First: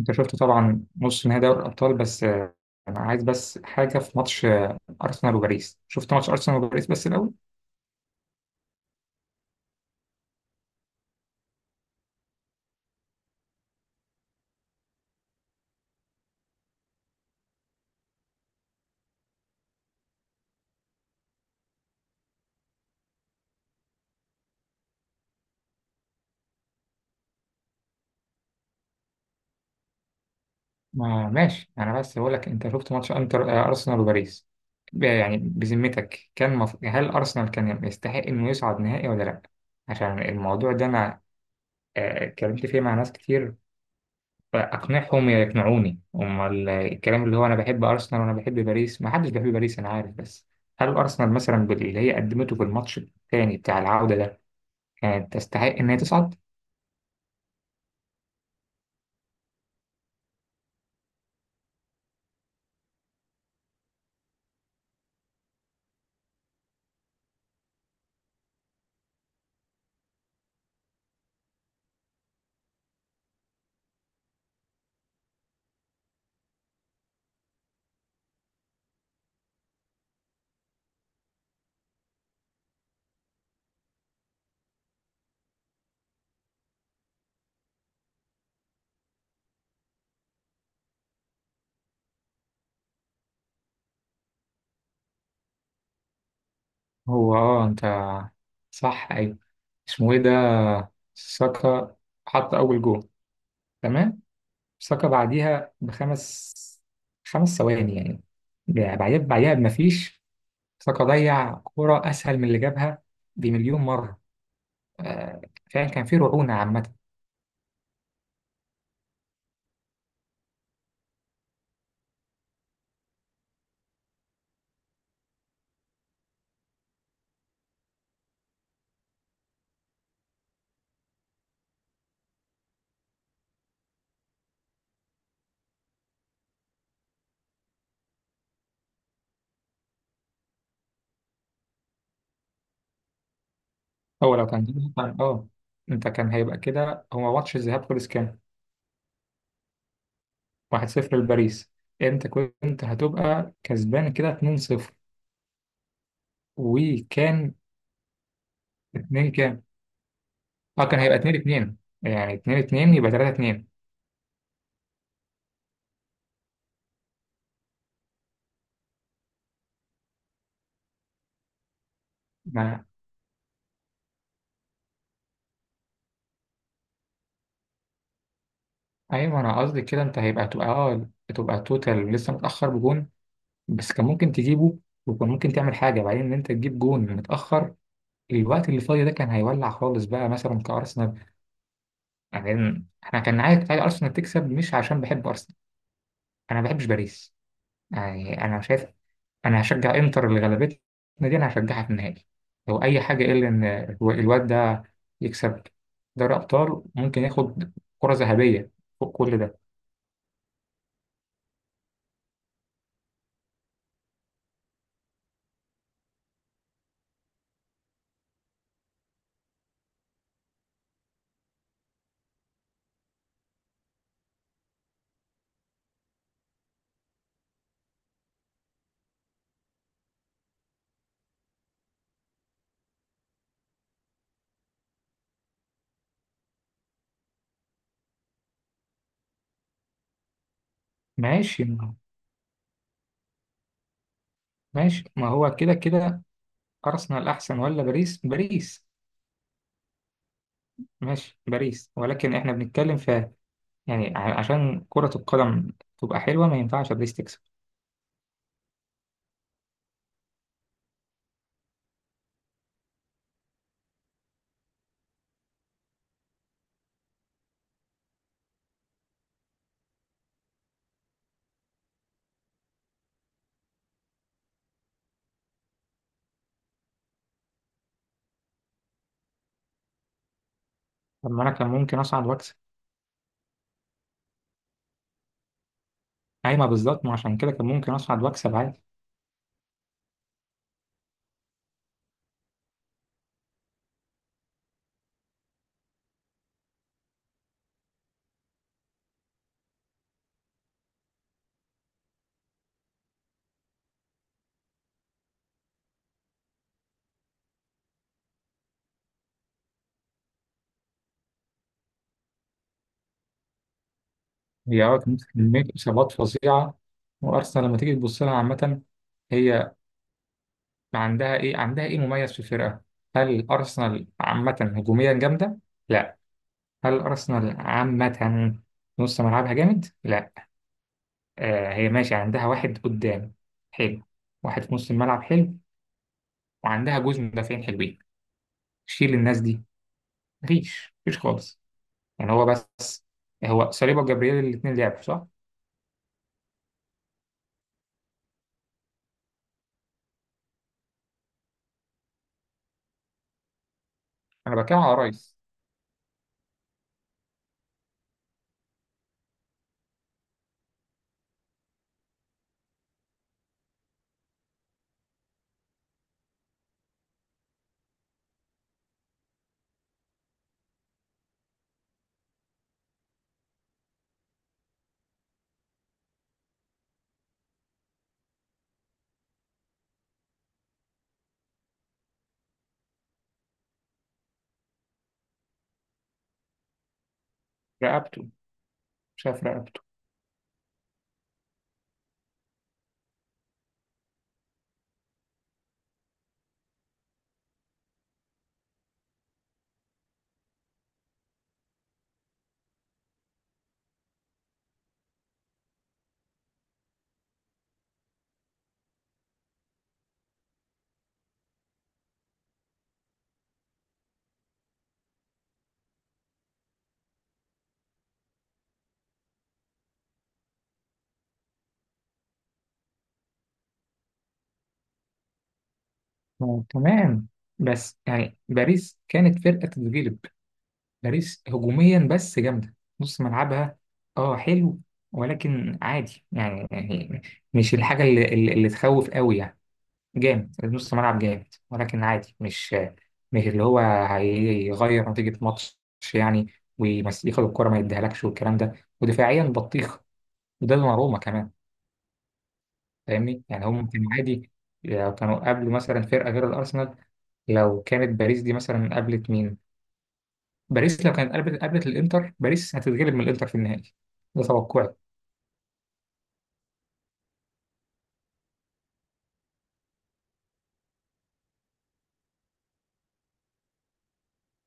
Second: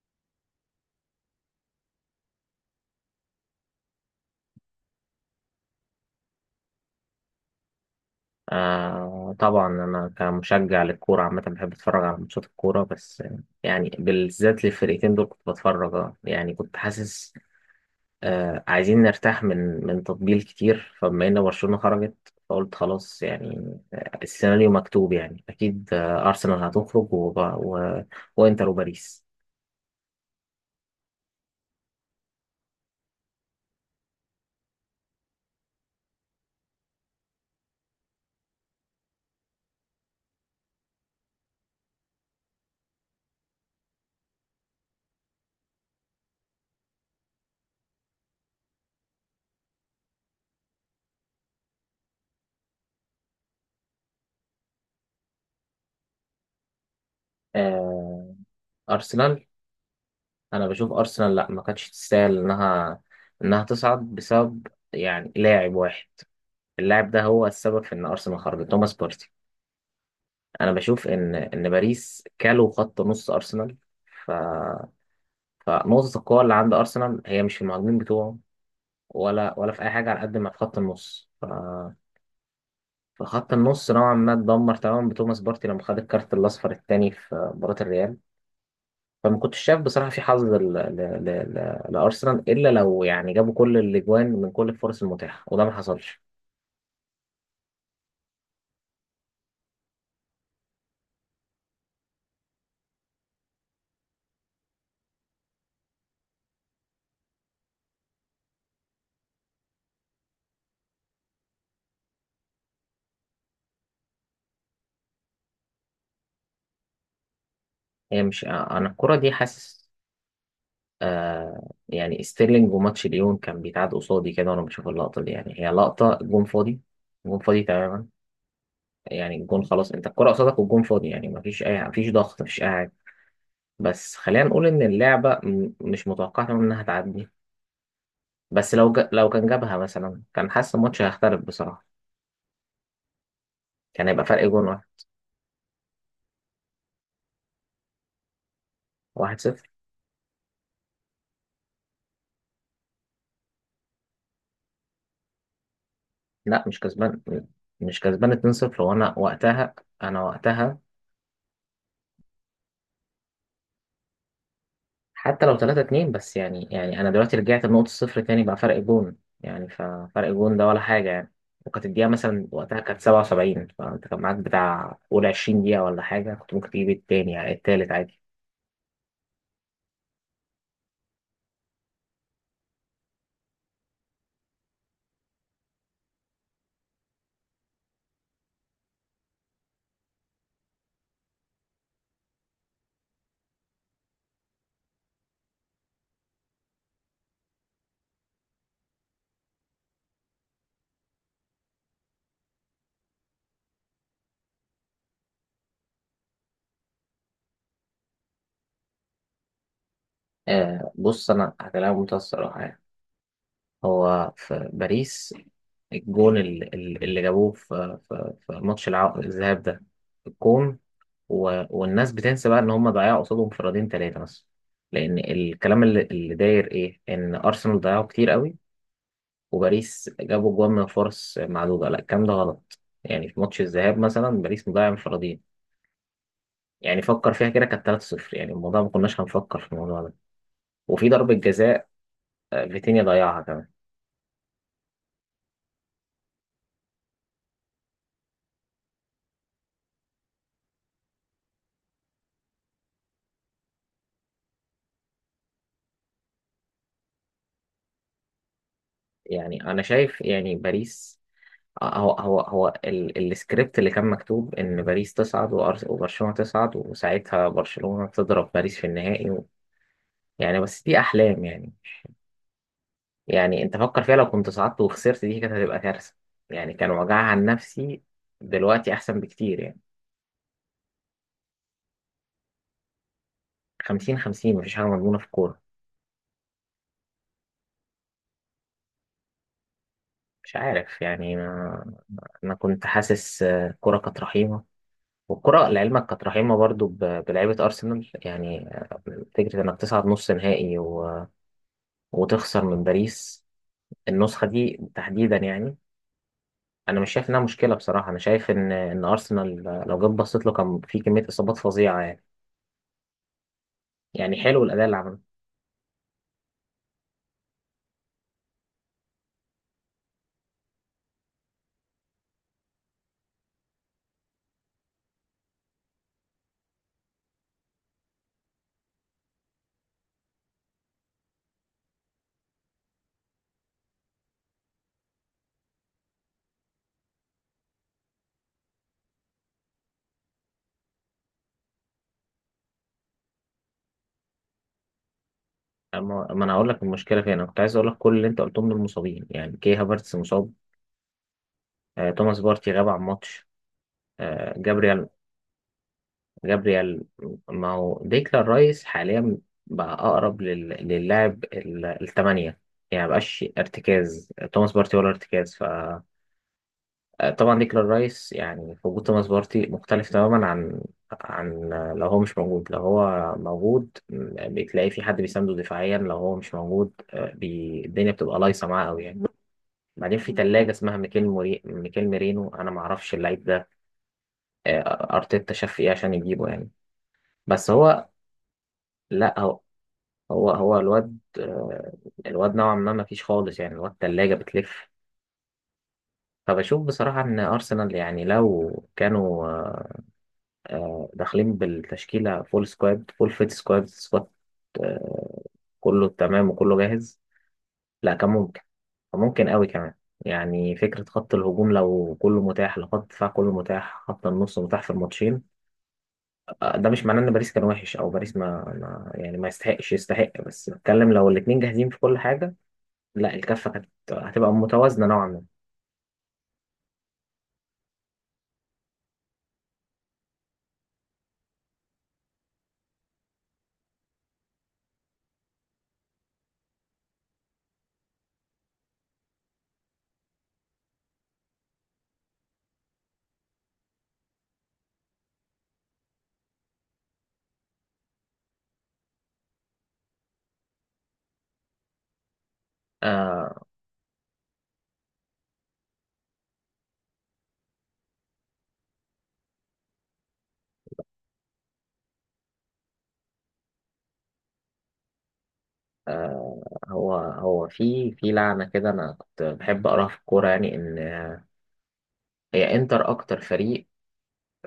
انت شفت طبعا نص نهائي دوري الابطال بس آه، انا عايز بس حاجه في ماتش ارسنال وباريس شفت ماتش ارسنال وباريس بس الاول. آه، طبعا أنا كمشجع للكورة عامة بحب أتفرج على ماتشات الكورة، بس يعني بالذات للفرقتين دول كنت بتفرج. يعني كنت حاسس عايزين نرتاح من تطبيل كتير، فبما إن برشلونة خرجت فقلت خلاص يعني، السيناريو مكتوب يعني، أكيد أرسنال هتخرج وإنتر وباريس. ما ماشي انا بس بقول لك انت شفت ماتش انتر ارسنال وباريس. يعني بذمتك هل ارسنال كان يستحق انه يصعد نهائي ولا لا؟ عشان الموضوع ده انا اتكلمت فيه مع ناس كتير. اقنعهم يقنعوني. امال الكلام اللي هو انا بحب ارسنال وانا بحب باريس، ما حدش بيحب باريس انا عارف، بس هل ارسنال مثلا باللي هي قدمته في الماتش الثاني بتاع العودة ده كانت تستحق إن هي تصعد؟ آه أرسنال أنا بشوف أرسنال، لأ، ما كانتش تستاهل إنها تصعد بسبب يعني لاعب واحد. اللاعب ده هو السبب في ان ارسنال خرجت، توماس بارتي. انا بشوف ان باريس كالوا خط نص ارسنال، ف فنقطة القوة اللي عند ارسنال هي مش في المهاجمين بتوعه ولا في اي حاجة، على قد ما في خط النص. فخط النص نوعا ما اتدمر تماما بتوماس بارتي لما خد الكارت الاصفر الثاني في مباراة الريال. فما كنتش شايف بصراحة في حظ لارسنال الا لو يعني جابوا كل الاجوان من كل الفرص المتاحة، وده ما حصلش. هو اه أنت صح، أيوة. اسمه إيه ده؟ ساكا حط أول جول، تمام. ساكا بعديها بخمس، خمس ثواني يعني. بعديها بمفيش، ساكا ضيع كرة أسهل من اللي جابها بمليون مرة. آه، فعلا كان في رعونة عامة. هي مش انا الكرة دي حاسس، يعني ستيرلينج وماتش ليون كان بيتعاد قصادي كده وانا بشوف اللقطه دي، يعني هي لقطه جون فاضي، جون فاضي تماما. يعني الجون خلاص، انت الكره قصادك والجون فاضي، يعني مفيش ضغط، مفيش اي حاجه. بس خلينا نقول ان اللعبه مش متوقعه تماما انها تعدي. بس لو كان جابها مثلا، كان حاسس الماتش هيختلف بصراحه، كان هيبقى هو فرق لو كان جون واحد. جابها كان اه أنت كان هيبقى كده. هو ماتش الذهاب خلص كام؟ 1-0. 1-0 لباريس. أنت كنت هتبقى كسبان كده 2-0 لا مش كسبان، وكان. مش كسبان، 2-0. وانا اتنين كام؟ وقتها انا وقتها اه كان هيبقى اتنين اتنين، يعني اتنين اتنين يبقى تلاتة اتنين. حتى لو 3-2. بس يعني انا دلوقتي رجعت لنقطة الصفر تاني بقى فرق جون، يعني ففرق جون ده ولا حاجة يعني. وكانت الدقيقة مثلا وقتها ما كانت 77، فانت كان معاك بتاع قول 20 دقيقة ولا حاجة، كنت ممكن تجيب التاني، يعني التالت عادي. ايوه انا قصدي كده، انت هيبقى تبقى اه تبقى توتال لسه متأخر بجون، بس كان ممكن تجيبه. وكان ممكن تعمل حاجة بعدين، ان انت تجيب جون متأخر، الوقت اللي فاضي ده كان هيولع خالص بقى مثلا كأرسنال. يعني احنا كان عايز ارسنال تكسب، مش عشان بحب ارسنال. انا ما بحبش باريس، يعني انا شايف. انا هشجع انتر اللي غلبتنا، دي انا هشجعها في النهائي لو اي حاجه، الا ان الواد ده يكسب دوري ابطال، ممكن ياخد كره ذهبيه فوق كل ده. بص، انا هكلمك بمنتهى الصراحة يعني. هو في باريس، الجون اللي جابوه في ماتش الذهاب ده، الجون والناس بتنسى بقى ان هم ضيعوا قصادهم انفرادين ثلاثه مثلا. لان الكلام اللي داير ايه، ان ارسنال ضيعوا كتير قوي وباريس جابوا جوان من فرص معدوده. لا، الكلام ده غلط، يعني في ماتش الذهاب مثلا باريس مضيع انفرادين، يعني فكر فيها كده، كانت 3-0، يعني الموضوع ما كناش هنفكر في الموضوع ده. وفي ضربه ماشي، ما جزاء، هو- فيتينيا ضيعها كمان. ماشي ما هو كده كده. ارسنال احسن ولا باريس؟ باريس، ماشي باريس، ولكن احنا بنتكلم في يعني عشان كره القدم تبقى حلوه، ما ينفعش باريس تكسب. يعني انا شايف يعني باريس. السكريبت اللي كان مكتوب ان باريس تصعد وبرشلونه تصعد، وساعتها برشلونه تضرب باريس في النهائي. يعني بس دي احلام يعني. يعني انت فكر فيها لو كنت صعدت وخسرت، دي كانت هتبقى كارثه يعني، كان وجعها عن نفسي. دلوقتي احسن بكتير يعني. طب ما انا كان ممكن اصعد واكسب. 50/50، مفيش حاجه مضمونه في الكوره. ايوه بالظبط، ما عشان كده كان ممكن اصعد واكسب عادي. مش عارف يعني ما... انا كنت حاسس، الكوره كانت رحيمه. والكوره لعلمك كانت رحيمه برضو بلعيبه ارسنال، يعني فكره انك تصعد نص نهائي وتخسر من باريس النسخه دي تحديدا يعني. انا مش شايف انها مشكله بصراحه. انا شايف ان ارسنال لو جيت بصيت له، كان في كميه اصابات فظيعه يعني. يعني حلو الاداء هي اللي اه عمله. كانت كمية إصابات فظيعة. وأرسنال لما تيجي تبص لها عامة، هي عندها إيه مميز في الفرقة؟ هل أرسنال عامة هجوميا جامدة؟ لا. هل أرسنال عامة نص ملعبها جامد؟ لا. آه، هي ماشي عندها واحد قدام حلو، واحد في نص الملعب حلو، وعندها جوز مدافعين حلوين. شيل الناس دي، مفيش خالص. يعني هو بس، هو صليبا وجبريل الاتنين لعبوا صح؟ أما- ما انا هقول لك المشكله فين. انا كنت عايز اقول لك كل اللي انت قلتهم دول مصابين، يعني كي هافرتس مصاب، توماس بارتي غاب عن ماتش، آه، أنا بتكلم على جابريال رايس. جابريال. ما هو ديكلان رايس حاليا بقى اقرب للاعب الثمانيه، يعني مبقاش ارتكاز توماس بارتي ولا ارتكاز. طبعا ديكلان رايس يعني في وجود توماس بارتي مختلف تماما عن لو هو مش موجود. لو هو موجود، بتلاقي في حد بيسانده دفاعيا. لو هو مش موجود، الدنيا بتبقى لايصه معاه قوي يعني. بعدين في تلاجة اسمها ميكيل ميرينو، انا ما اعرفش اللعيب ده، ارتيتا شاف ايه عشان يجيبه يعني. بس هو رقبته. لا، شاف هو رقبته. هو هو الواد، الواد نوعا ما ما فيش خالص يعني، الواد تلاجة بتلف. فبشوف بصراحة ان ارسنال يعني لو كانوا، داخلين بالتشكيلة، فول فيت سكواد، آه، كله تمام وكله جاهز، لا كان ممكن. كان ممكن قوي كمان. يعني فكرة خط الهجوم لو كله متاح، لو خط الدفاع كله متاح، خط النص متاح في الماتشين. ده مش معناه ان باريس كان وحش او باريس ما يعني ما يستحقش يستحق، بس بتكلم لو الاتنين جاهزين في كل حاجة، لا الكفة كانت هتبقى متوازنة نوعا ما. آه، تمام. بس يعني باريس كانت فرقة تتغلب. باريس هجوميا بس جامدة، نص ملعبها اه حلو، ولكن عادي، يعني يعني مش الحاجة اللي تخوف قوي يعني. جامد، نص ملعب جامد، ولكن عادي، مش مش اللي هو هيغير نتيجة ماتش يعني، وياخد الكرة ما يديهالكش والكلام ده. ودفاعيا بطيخ، وده دوناروما كمان. فاهمني؟ آه يعني هم كانوا عادي، يعني كانوا قبل مثلا فرقة غير الأرسنال. لو كانت باريس دي مثلا قابلت مين؟ باريس لو كانت قابلت الانتر، باريس هتتغلب من الانتر في النهائي، ده توقعي. هو في لعنة كده انا كنت بحب اقراها في الكورة، يعني ان هي انتر اكتر فريق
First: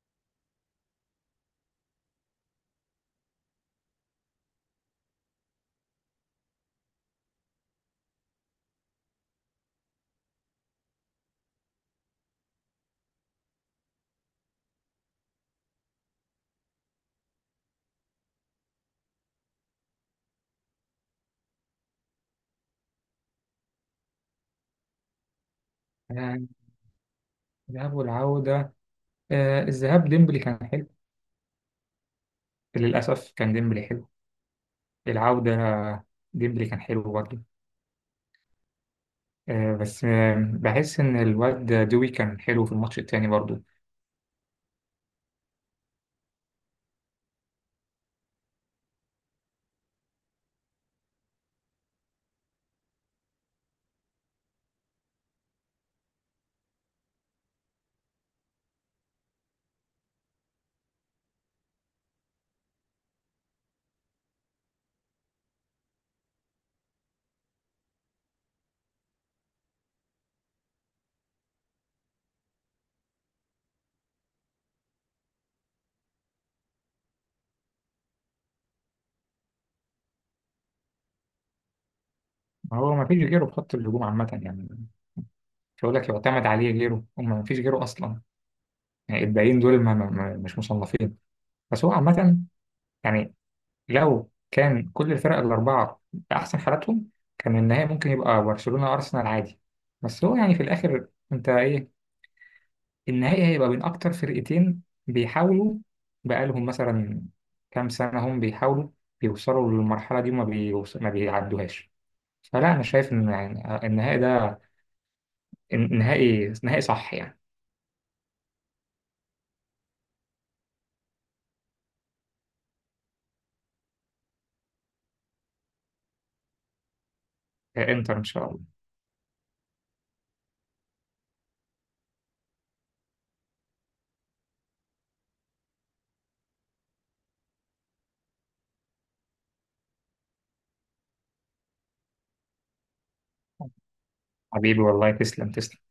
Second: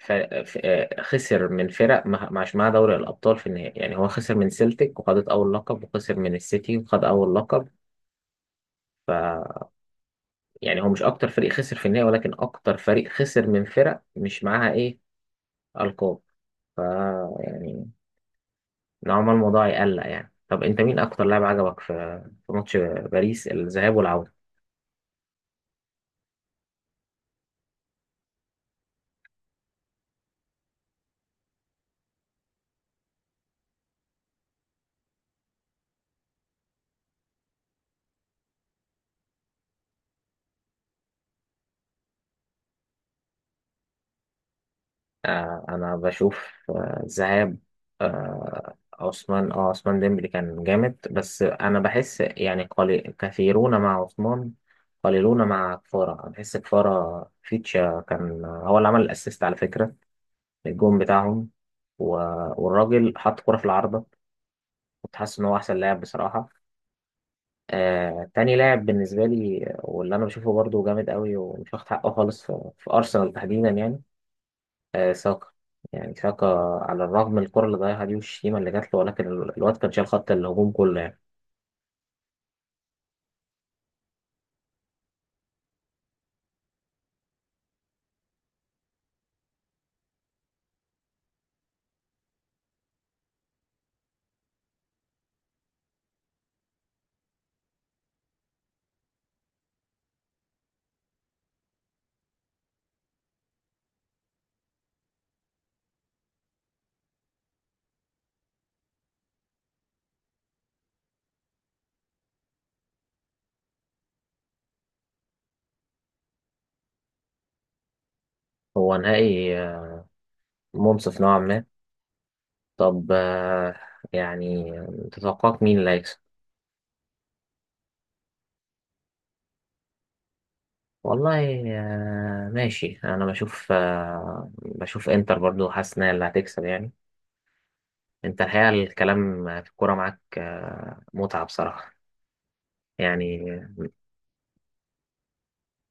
ف... خسر من فرق ما معش معاها دوري الأبطال في النهائي. يعني هو خسر من سيلتيك وخدت أول لقب، وخسر من السيتي وخد أول لقب. ف يعني هو مش أكتر فريق خسر في النهائي، ولكن أكتر فريق خسر من فرق مش معاها إيه، ألقاب. ف يعني نوعا ما الموضوع يقلق يعني. طب أنت مين أكتر لاعب عجبك في ماتش باريس الذهاب والعودة؟ آه، الذهاب والعودة. آه، الذهاب ديمبلي كان حلو، للأسف كان ديمبلي حلو. العودة ديمبلي كان حلو برضه. آه، بس آه، بحس إن الواد دوي كان حلو في الماتش التاني برضه. انا بشوف، ذهاب، عثمان ديمبلي كان جامد. بس انا بحس يعني، كثيرون مع عثمان، قليلون مع كفارة. أنا بحس كفارة فيتشا كان هو اللي عمل الاسيست على فكرة، الجون بتاعهم، و- والراجل حط كرة في العارضة، كنت حاسس ان هو احسن لاعب بصراحة. تاني لاعب بالنسبة لي واللي انا بشوفه برضو جامد قوي ومش واخد حقه خالص في ارسنال تحديدا، يعني ساكا. يعني ساكا على الرغم من الكرة اللي ضيعها دي والشتيمة اللي جات له، ولكن الواد كان شايل خط الهجوم كله يعني. ما هو ما فيش غيره في خط الهجوم عامة يعني، مش هقول لك يعتمد عليه غيره، هم ما فيش غيره أصلا. يعني الباقيين دول مش مصنفين. بس هو عامة يعني، لو كان كل الفرق الأربعة بأحسن حالاتهم، كان النهائي ممكن يبقى برشلونة أرسنال عادي. بس هو يعني في الآخر أنت إيه، النهائي هيبقى بين أكتر فرقتين بيحاولوا بقالهم مثلا كام سنة هم بيحاولوا بيوصلوا للمرحلة دي ما بيعدوهاش. فلا أنا شايف إن يعني النهائي ده النهائي نهائي صح يعني. هو نهائي، منصف نوعا ما. طب، يعني، تتوقعك مين اللي هيكسب؟ إنتر إن شاء الله. والله ماشي، أنا بشوف، بشوف إنتر برضو، حاسس إن هي اللي هتكسب يعني. أنت الحقيقة الكلام في الكورة معاك متعة بصراحة يعني. حبيبي والله، تسلم تسلم.